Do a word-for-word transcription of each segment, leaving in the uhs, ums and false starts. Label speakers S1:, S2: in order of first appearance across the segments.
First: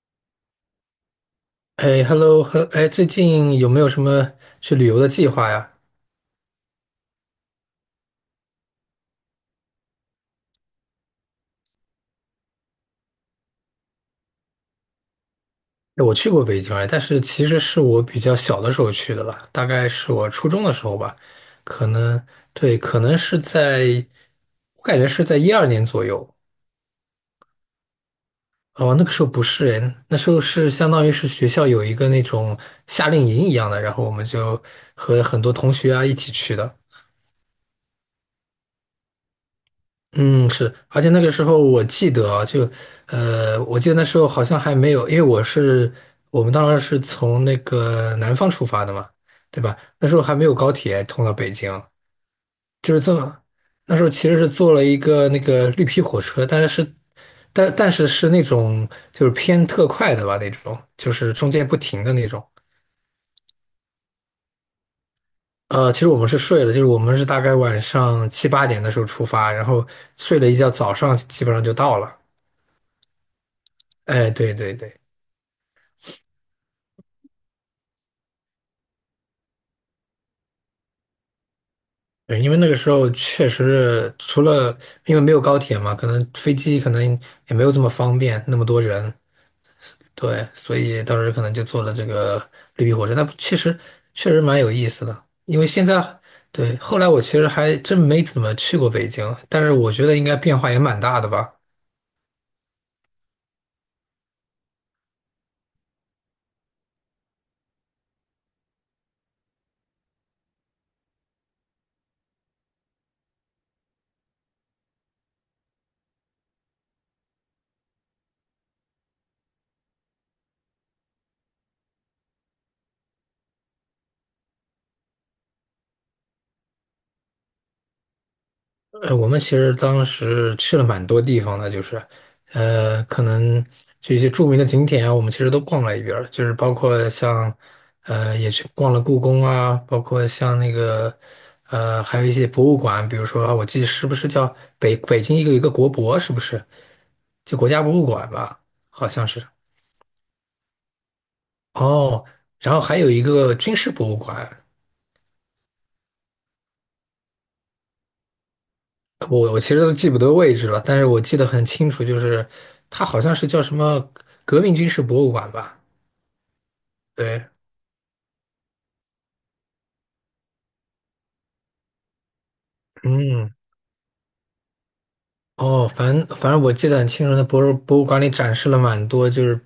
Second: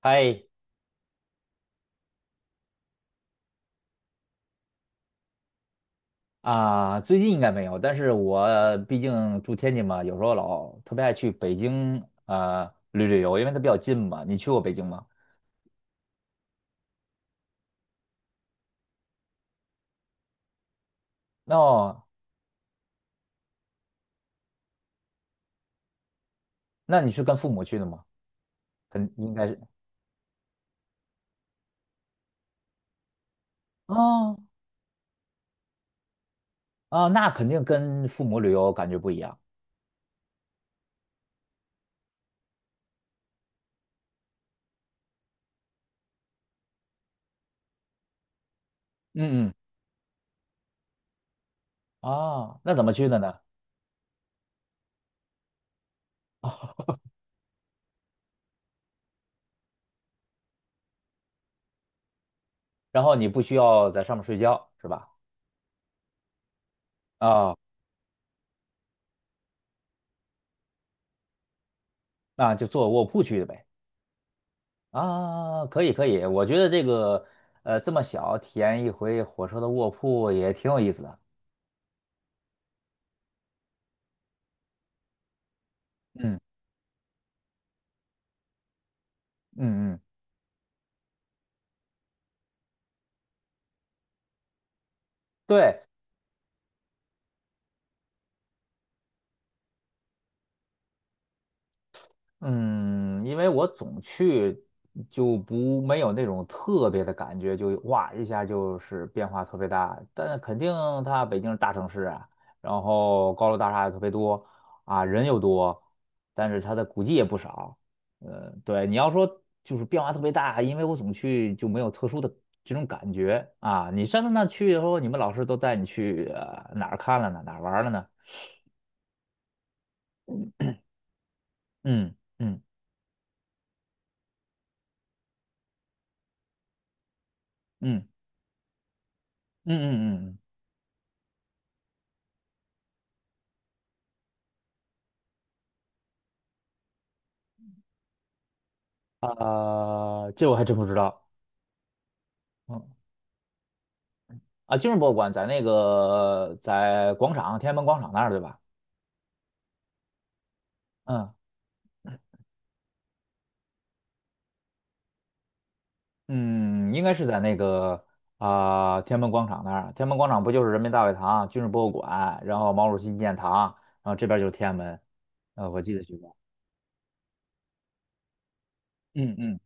S1: 嗨
S2: 哎，hello，呵哎，最近有没有什么去旅游的计划呀？
S1: 啊，最近应该没有，但是我毕竟住天津嘛，有时候老特别爱去北京呃旅旅游，因为它比较近嘛。你去过北京吗？
S2: 哎，我去过北京哎，但是其实是我比较小的时候去的了，大概是我初中的时候吧，可
S1: 哦，
S2: 能对，可能是在，我感觉是在一二年左右。
S1: 那你是跟父母去的吗？
S2: 哦，那
S1: 肯
S2: 个时候
S1: 应
S2: 不
S1: 该是。
S2: 是哎，那时候是相当于是学校有一个那种夏令营一样的，然后我们
S1: 哦
S2: 就和很多同学啊一起去的。
S1: 啊，那肯定跟父母旅游感觉不一样。
S2: 嗯，是，而且那个时候我记得啊，就，呃，我记得那时候好像还没有，因为我是我们当时是从那个南方出发的嘛，
S1: 嗯嗯
S2: 对吧？那时候还没有高铁通到北京，
S1: 哦，那怎么
S2: 就是
S1: 去
S2: 这
S1: 的呢？
S2: 么，那时候其实是坐了一个那个绿皮火车，但是但但是是那种就是偏特快的吧，那种就是中间不停的那种。
S1: 然后你不需要在上面睡觉是吧？
S2: 呃，其实我们是睡了，就是我们是大概
S1: 啊，
S2: 晚上七八点的时候出发，然后睡了一觉，早上基本上就到了。
S1: 那就坐卧铺去的呗。
S2: 哎，对对对。
S1: 啊，可以可以，我觉得这个呃这么小体验一回火车的卧铺也挺有意思的。
S2: 对，因为那个时候确实除了因为没有高铁嘛，可能
S1: 嗯
S2: 飞机可能也没有这么方便，那么多人，
S1: 嗯嗯，
S2: 对，所以当时可能就坐了这个绿皮火车，那确实确实蛮有意思的。因为
S1: 对，
S2: 现在对，后来我其实还真没怎么去过北京，但是我觉得应该变化也蛮大的吧。
S1: 嗯，因为我总去就不没有那种特别的感觉，就哇一下就是变化特别大。但肯定它北京是大城市啊，然后高楼大厦也特别多啊，人又多，但是它的古迹也不少。呃，对，你要说就是变化特别大，因为我总去就没有特殊的这种感觉啊。你上次那去以后，你们老师都带你去呃哪儿看了呢？哪儿玩儿了呢？
S2: 呃，我们其实当时去了蛮多地方的，就是，
S1: 嗯嗯
S2: 呃，可能就一些著名的景点啊，我们其实都逛了一遍儿就是包括像，
S1: 嗯。
S2: 呃，也去逛了故宫
S1: 嗯
S2: 啊，包
S1: 嗯
S2: 括
S1: 嗯，
S2: 像那个，呃，还有一些博物馆，比如说啊我记得是不是叫北北京一个有一个国博，是不是？就国家博物馆吧，好像是。
S1: 嗯啊、这我还真不知道。
S2: 哦，然后
S1: 嗯
S2: 还有一个军事博物馆，
S1: 啊，军事博物馆在那个在广场天安门广场那儿对吧？
S2: 我我其实都记不得位置了，但是我
S1: 嗯
S2: 记得很清楚，就是它好像是叫什么革命军事博物馆吧？
S1: 嗯，应该是在
S2: 对，
S1: 那个啊、天安门广场那儿。天安门广场不就是人民大会堂、军事博物馆，然后毛主席纪念
S2: 嗯，
S1: 堂，然后这边就是天安门。呃，我
S2: 哦，
S1: 记得
S2: 反
S1: 是这
S2: 正
S1: 样。
S2: 反正我记得很清楚，那博物博物馆里展示了蛮多，
S1: 嗯
S2: 就是
S1: 嗯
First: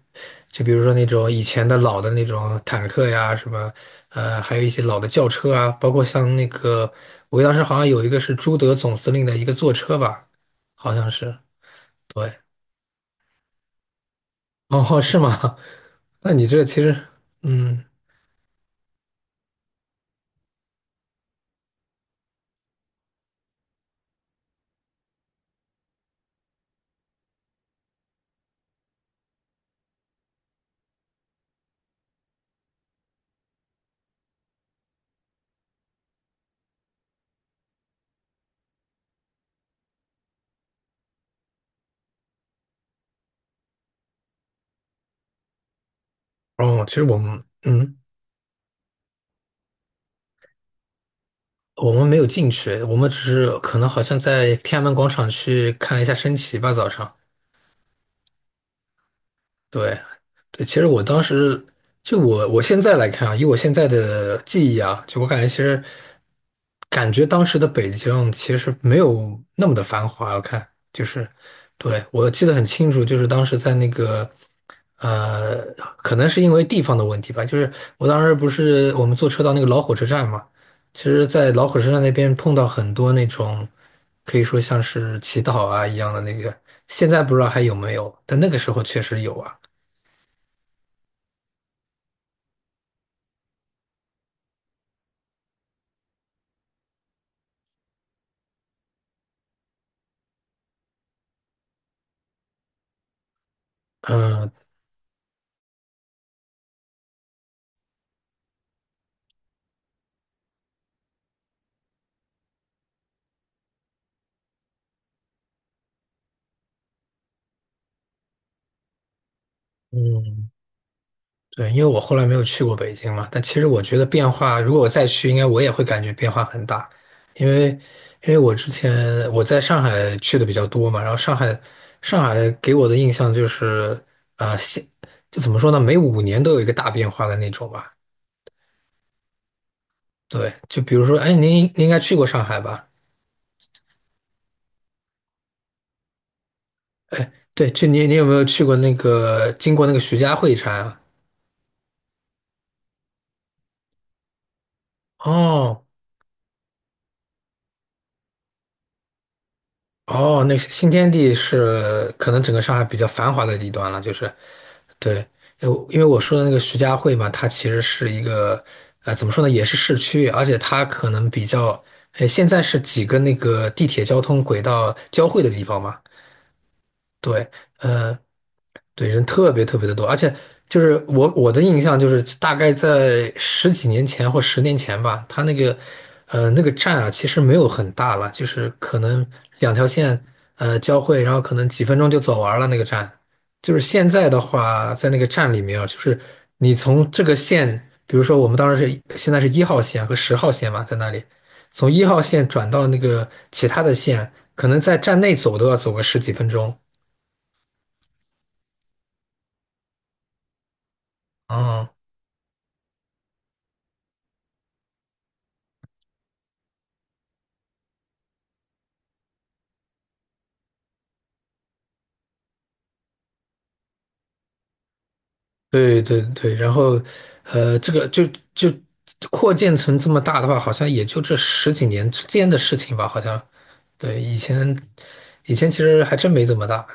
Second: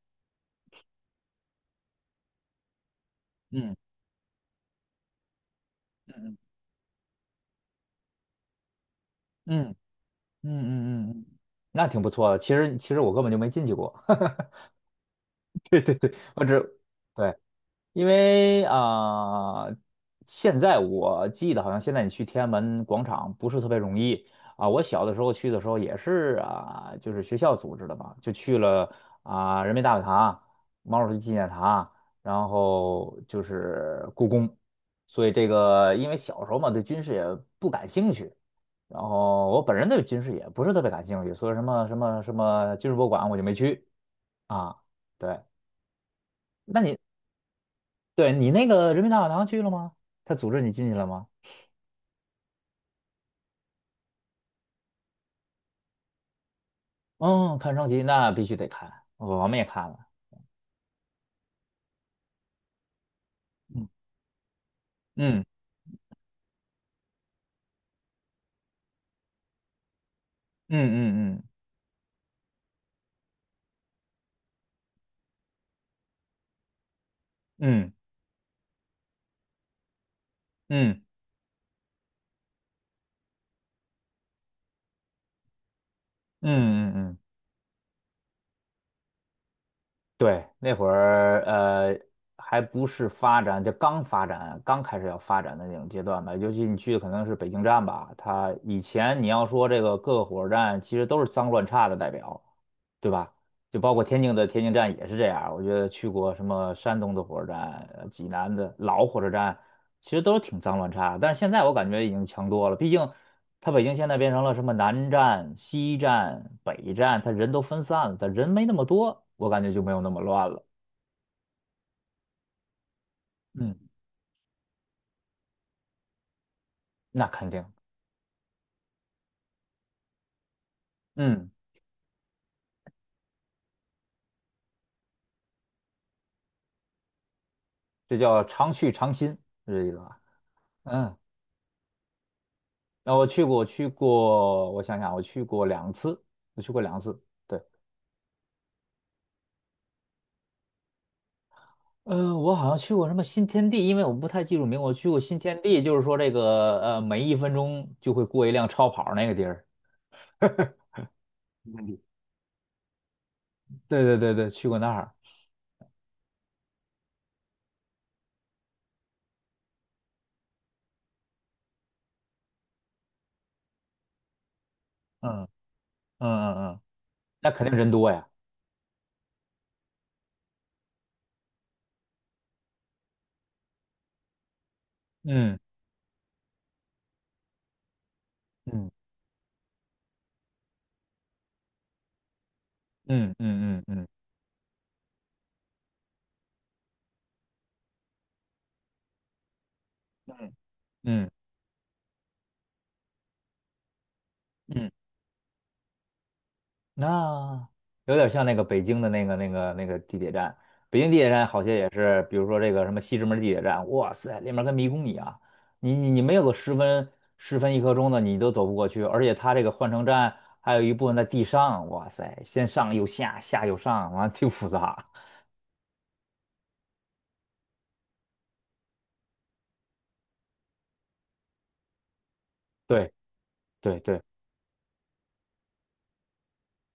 S2: 就比如说那种以前的老的那种坦克呀，什么
S1: 嗯
S2: 呃，还有一些老的轿车啊，包括像
S1: 嗯
S2: 那个我当时好像有一个是朱德总司令的一个
S1: 嗯
S2: 坐
S1: 嗯
S2: 车吧，好像
S1: 嗯嗯嗯，嗯
S2: 是，
S1: 那挺不错
S2: 对，
S1: 的。其实其实我根本就没进去过。
S2: 哦，是吗？
S1: 对 对对，
S2: 那
S1: 我
S2: 你
S1: 只
S2: 这其实，
S1: 对。
S2: 嗯，
S1: 因为啊、呃现在我记得好像现在你去天安门广场不是特别容易啊。我小的时候去的时候也是啊，就是学校组织的嘛，就去了啊、人民大会堂、毛主席纪念堂，然后就是故宫。所以这个，因为小时候嘛对军事也不感兴趣，然后我本人对军事也不是特别感兴趣，所以什么什么什么军事博物馆我就没去啊。对，那
S2: 哦，其
S1: 你
S2: 实我们，嗯。
S1: 对你那个人民大会堂去了吗？他组织你进去了吗？
S2: 我们没有进去，我们只是可能好像在天安门广场去看了一下升旗吧，早上。
S1: 嗯，看升旗那必须得看，我们也看了。
S2: 对，对，其实我当时就我我现在来看啊，以我现在
S1: 嗯
S2: 的记忆啊，就我感
S1: 嗯
S2: 觉其实感觉当时的北京其实没有那么的繁华。我看就是，
S1: 嗯嗯
S2: 对，我记得很清楚，就是当时在那个呃，可能是因为地方的问题吧，就是
S1: 嗯
S2: 我当时不是我们坐车到那个老火车站嘛，
S1: 嗯嗯
S2: 其实，在老火车站那边碰到很多那种可以说像是乞讨啊一样的那
S1: 嗯
S2: 个，
S1: 嗯嗯
S2: 现
S1: 嗯。嗯
S2: 在不知道还有没有，但那个时候确实有啊。
S1: 对，那会儿呃还不是发展，就刚发展，刚开始要发展的那种阶段吧。尤其你去的可能是北京站吧，它以前你要说这个各个火车站其实都是脏乱差的代表，对吧？就包括天津的
S2: 嗯
S1: 天津站也是这样。我觉得去过什么山东的火车站、呃济南的老火车站，其实都是挺脏乱差的。但是现在我感觉已经强多了，毕竟。他北京现在变成了什么南站、西站、北站，他人都分散了，它人没那么多，我感觉就没有那么乱
S2: 嗯，
S1: 了。
S2: 对，因为我后来没有去过北京嘛，但其实
S1: 嗯，
S2: 我觉得变化，如果我再去，应该我也会感觉变化很大，
S1: 那
S2: 因
S1: 肯定，
S2: 为因为我之前我在上海去的比较多嘛，然后上
S1: 嗯，
S2: 海上海给我的印象就是，啊，现就怎么说呢，每五年都有一个大变化的那种吧。
S1: 这叫常去常新，是这意思吧？
S2: 对，就比如
S1: 嗯，
S2: 说，哎，您您应该去过上海吧？
S1: 那我去过，我去过，我想想，我去过两次，我去过两次。
S2: 哎，
S1: 对，
S2: 对，就你你有没有去过那个经过那个徐家汇站啊？
S1: 嗯，我好像去过什么新天地，因为我不太记住名，我去过新天地，
S2: 哦，
S1: 就是说这个呃，每一分钟就会过一辆超跑那个地儿。
S2: 哦，那是新天地是可能整个上海比较繁华的地段了，
S1: 对
S2: 就
S1: 对
S2: 是
S1: 对对，去过那儿。
S2: 对，呃因为我说的那个徐家汇嘛，它其实是一个呃怎么说呢，也是市区，而且它可能比较，呃，现在是几个那个地铁交通轨道交汇
S1: 嗯
S2: 的地方嘛，
S1: 嗯嗯嗯，
S2: 对，
S1: 那肯定人多
S2: 呃，
S1: 呀。
S2: 对，人特别特别的多，而且就是我我的印象就是大概在十几年前或十年前吧，它那
S1: 嗯。
S2: 个呃那个站啊，其实没有很大了，就是可
S1: 嗯
S2: 能两条线呃交汇，然后可能几分钟就走完了那个站。
S1: 嗯
S2: 就是
S1: 嗯嗯嗯
S2: 现在的话，在那个站里面啊，就是你从这个线，比如说我们当时是现在是一号线和十号线嘛，在那里
S1: 嗯
S2: 从一号线转到那个其他的线，可能
S1: 嗯，
S2: 在站内走都要走个十几分钟。
S1: 那有点像那个北京的那个那个那个地铁站，北京地铁站好些
S2: 嗯
S1: 也是，比如说这个什么西直门地铁站，哇塞，里面跟迷宫一样，你你你没有个十分十分一刻钟的你都走不过去，而且它这个换乘站还有一部分在地上，哇塞，先上又下，下又上，完了挺复杂。
S2: 对对对，然后，呃，这个就就扩建成这么大的话，好像也就这十几年之间的事情吧，
S1: 对
S2: 好像。
S1: 对对。
S2: 对，以前以前其实还真没这么大。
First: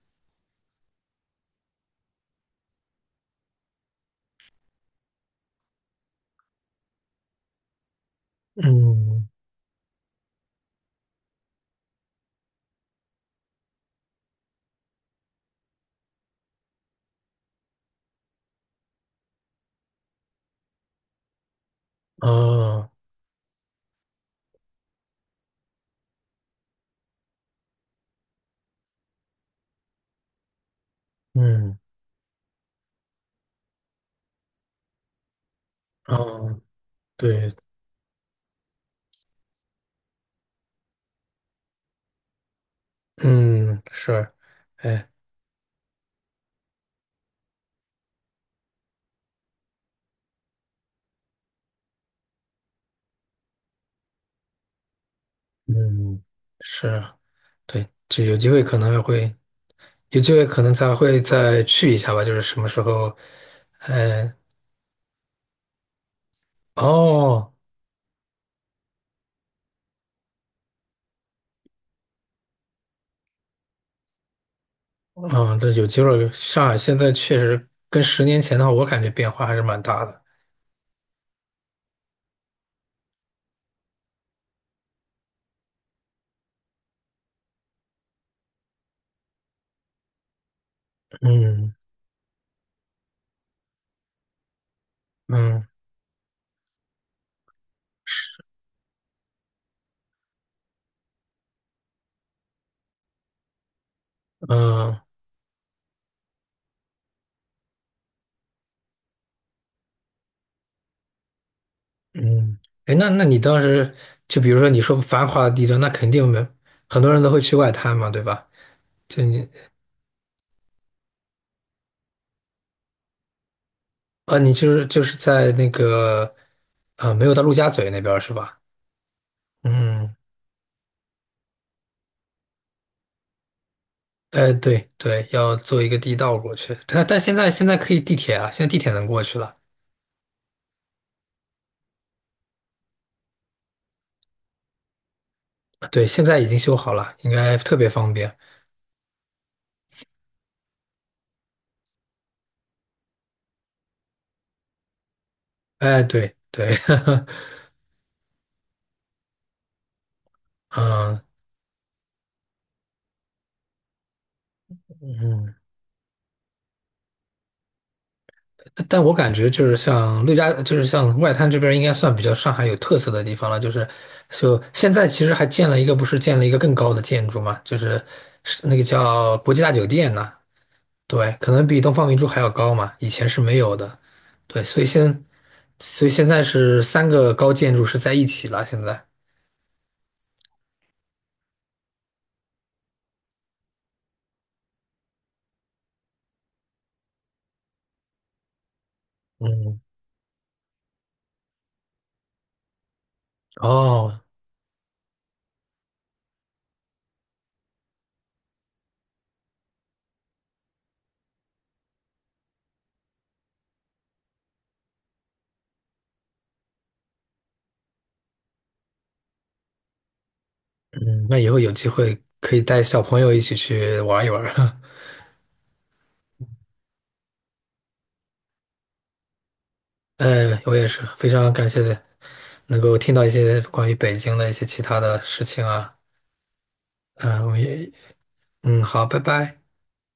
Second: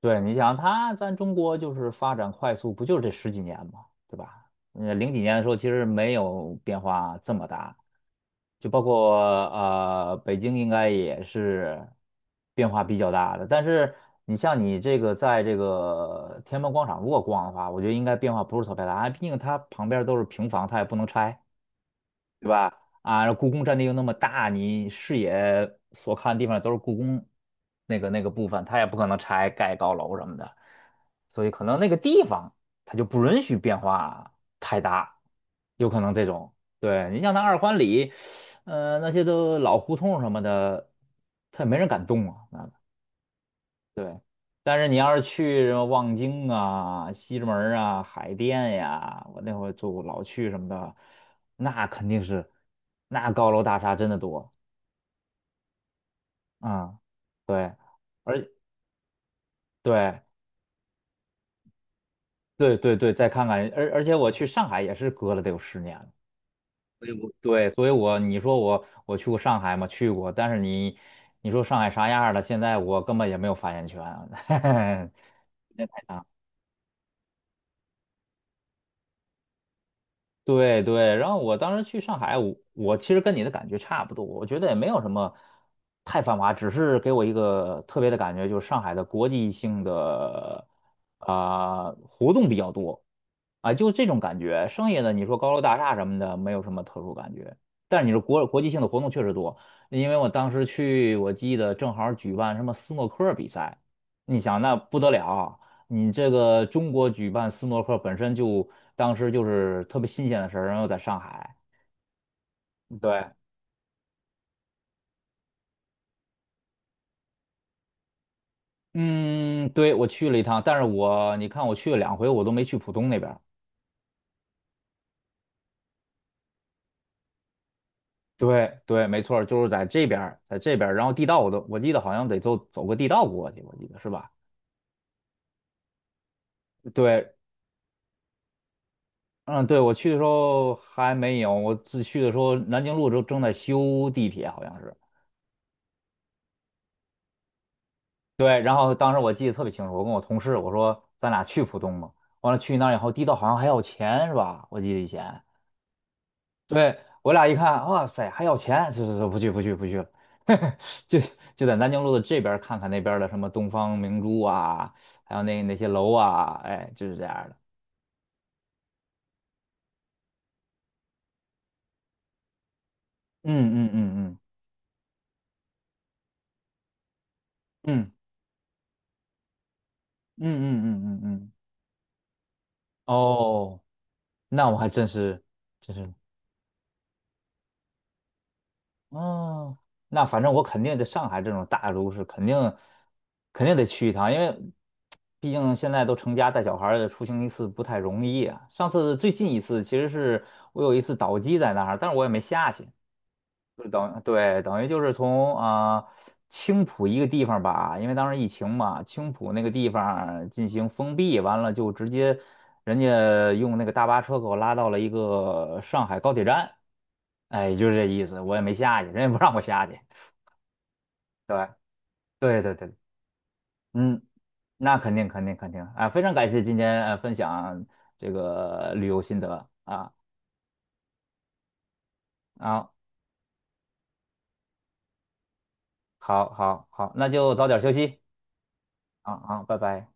S1: 对，你想它，咱中国就是发展快速，不就是这十几年嘛，对吧？呃，零几年的时候其实没有变化这么大，就包括
S2: 嗯，
S1: 呃北京应该也是变化比较大的。但是你像你这个在这个天安门广场如果逛的话，我觉得应该变化不是特别大，毕竟它旁边都是平房，它也不能拆。对吧？
S2: 哦，
S1: 啊，然后故宫占地又那么大，你视野所看的地方都是故宫那个那个部分，它也不可能拆盖高楼什么的，所以可能
S2: 嗯，
S1: 那个地方它就不允许变化太大，有可能这种。
S2: 哦，
S1: 对，你像那
S2: 对，
S1: 二环里，呃，那些都老胡同什么的，它也没人敢动啊，
S2: 嗯，
S1: 对，
S2: 是，
S1: 但是你
S2: 哎，
S1: 要是去什么望京啊、西直门儿啊、海淀呀，我那会儿住老去什么的，那肯定是，那高楼大厦真的多
S2: 嗯，是
S1: 啊、
S2: 啊
S1: 对，
S2: 对，就有
S1: 而
S2: 机会可能还会，有
S1: 对
S2: 机会可能才会再去一下吧，就是什么
S1: 对
S2: 时
S1: 对对，
S2: 候，
S1: 再看看，而而且我
S2: 哎，
S1: 去上海也是隔了得有十年了，所以我
S2: 哦。
S1: 对，所以我你说我我去过上海吗？去过，但是你你说上海啥样儿了？现在我根本也没有发言权。
S2: 嗯，对，有机会。上海现在确实跟十年前的话，我感觉变化还是蛮大的。
S1: 对对，然后我当时去上海，我我其实跟你的感觉差不多，我觉得也没有什么太繁华，只是给我一个特别的感觉，就是上海的国际性的
S2: 嗯
S1: 啊、活动比较多啊，就这种感觉。剩下的你说高楼
S2: 嗯
S1: 大厦什么的，没有什么特殊感觉。但是你说国国际性的活动确实多，因为我当时去，我记得正好举办什么斯诺克比赛，你想那不
S2: 嗯
S1: 得了，你这个中国举办斯诺克本身就当时就是特别新鲜的事儿，然后在上海。
S2: 嗯，哎，那
S1: 对，
S2: 那你当时就比如说你说繁华的地段，那肯定没很多人都会去外滩嘛，对吧？就你
S1: 嗯，对，我去了一趟，但是我你看我去了两回，我都没去浦东那边儿。
S2: 啊，你就是就是在那个啊，没有到陆家嘴那边儿是吧？
S1: 对对，没错儿就是在这
S2: 嗯，
S1: 边儿在这边儿然后地道我都我记得好像得走走个地道过去，我记得是吧？
S2: 哎，对对，要坐一个地道过去。但但
S1: 对，
S2: 现在现在可以地铁啊，现在地铁能过去了。
S1: 嗯，对，我去的时候还没有，我自去的时候南京路都正在修地铁，好像是。
S2: 对，现在已经修好了，应该特别方便。
S1: 对，然后当时我记得特别清楚，我跟我同事我说咱俩去浦东嘛，完了去那儿以后，地道好像还要钱是吧？我记得以前，
S2: 哎，对对，
S1: 对，我 俩一看，哇塞，还要钱，就就就不去不去不去了。就
S2: 嗯
S1: 就在南京路的这边儿看看那边儿的什么东方明珠啊，还有
S2: 嗯，
S1: 那那些楼啊，哎，就是这样儿的。
S2: 但但我感觉就是像陆家，就是像外滩这边，应该算比较上海有特色的地方了。就是
S1: 嗯嗯嗯
S2: 就现在其实还建了一个，不是建了一个更高的建筑嘛，就
S1: 嗯
S2: 是
S1: 嗯
S2: 是那个叫国际大酒店呢。
S1: 嗯嗯嗯嗯嗯，
S2: 对，
S1: 嗯
S2: 可能比东方明珠还要高嘛，以前是没有
S1: 哦，
S2: 的。对，
S1: 那我
S2: 所以
S1: 还真
S2: 现
S1: 是真
S2: 所以
S1: 是
S2: 现在是三个高建筑是在一起了。现在，
S1: 哦，那反正我肯定在上海这种大都市，肯定肯定得去一趟，因为毕竟现在都成家带小孩儿了出行一次不太容易啊。上次最近一
S2: 嗯，
S1: 次其实是我有一次倒机在那儿，但是我也没下去，就等
S2: 哦，
S1: 对，等于就是从啊、呃青浦一个地方吧，因为当时疫情嘛，青浦那个地方进行封闭，完了就直接人家用那个大巴车给我拉到了一个上海高铁站，哎，就是这意思，我也没下去，人也不让我下去。
S2: 嗯，那以后
S1: 对，
S2: 有机会可
S1: 对
S2: 以
S1: 对
S2: 带
S1: 对，
S2: 小朋友一起去
S1: 嗯，
S2: 玩一玩。
S1: 那肯定肯定肯定啊，非常感谢今天呃分享这个旅游心得啊。
S2: 呃，我也是非常感谢能
S1: 啊，
S2: 够听到一些关于北京的一些其他的事情啊。
S1: 好好好，那
S2: 嗯、
S1: 就
S2: 我
S1: 早点休
S2: 也，
S1: 息
S2: 嗯，好，拜
S1: 啊
S2: 拜。
S1: 啊，拜拜。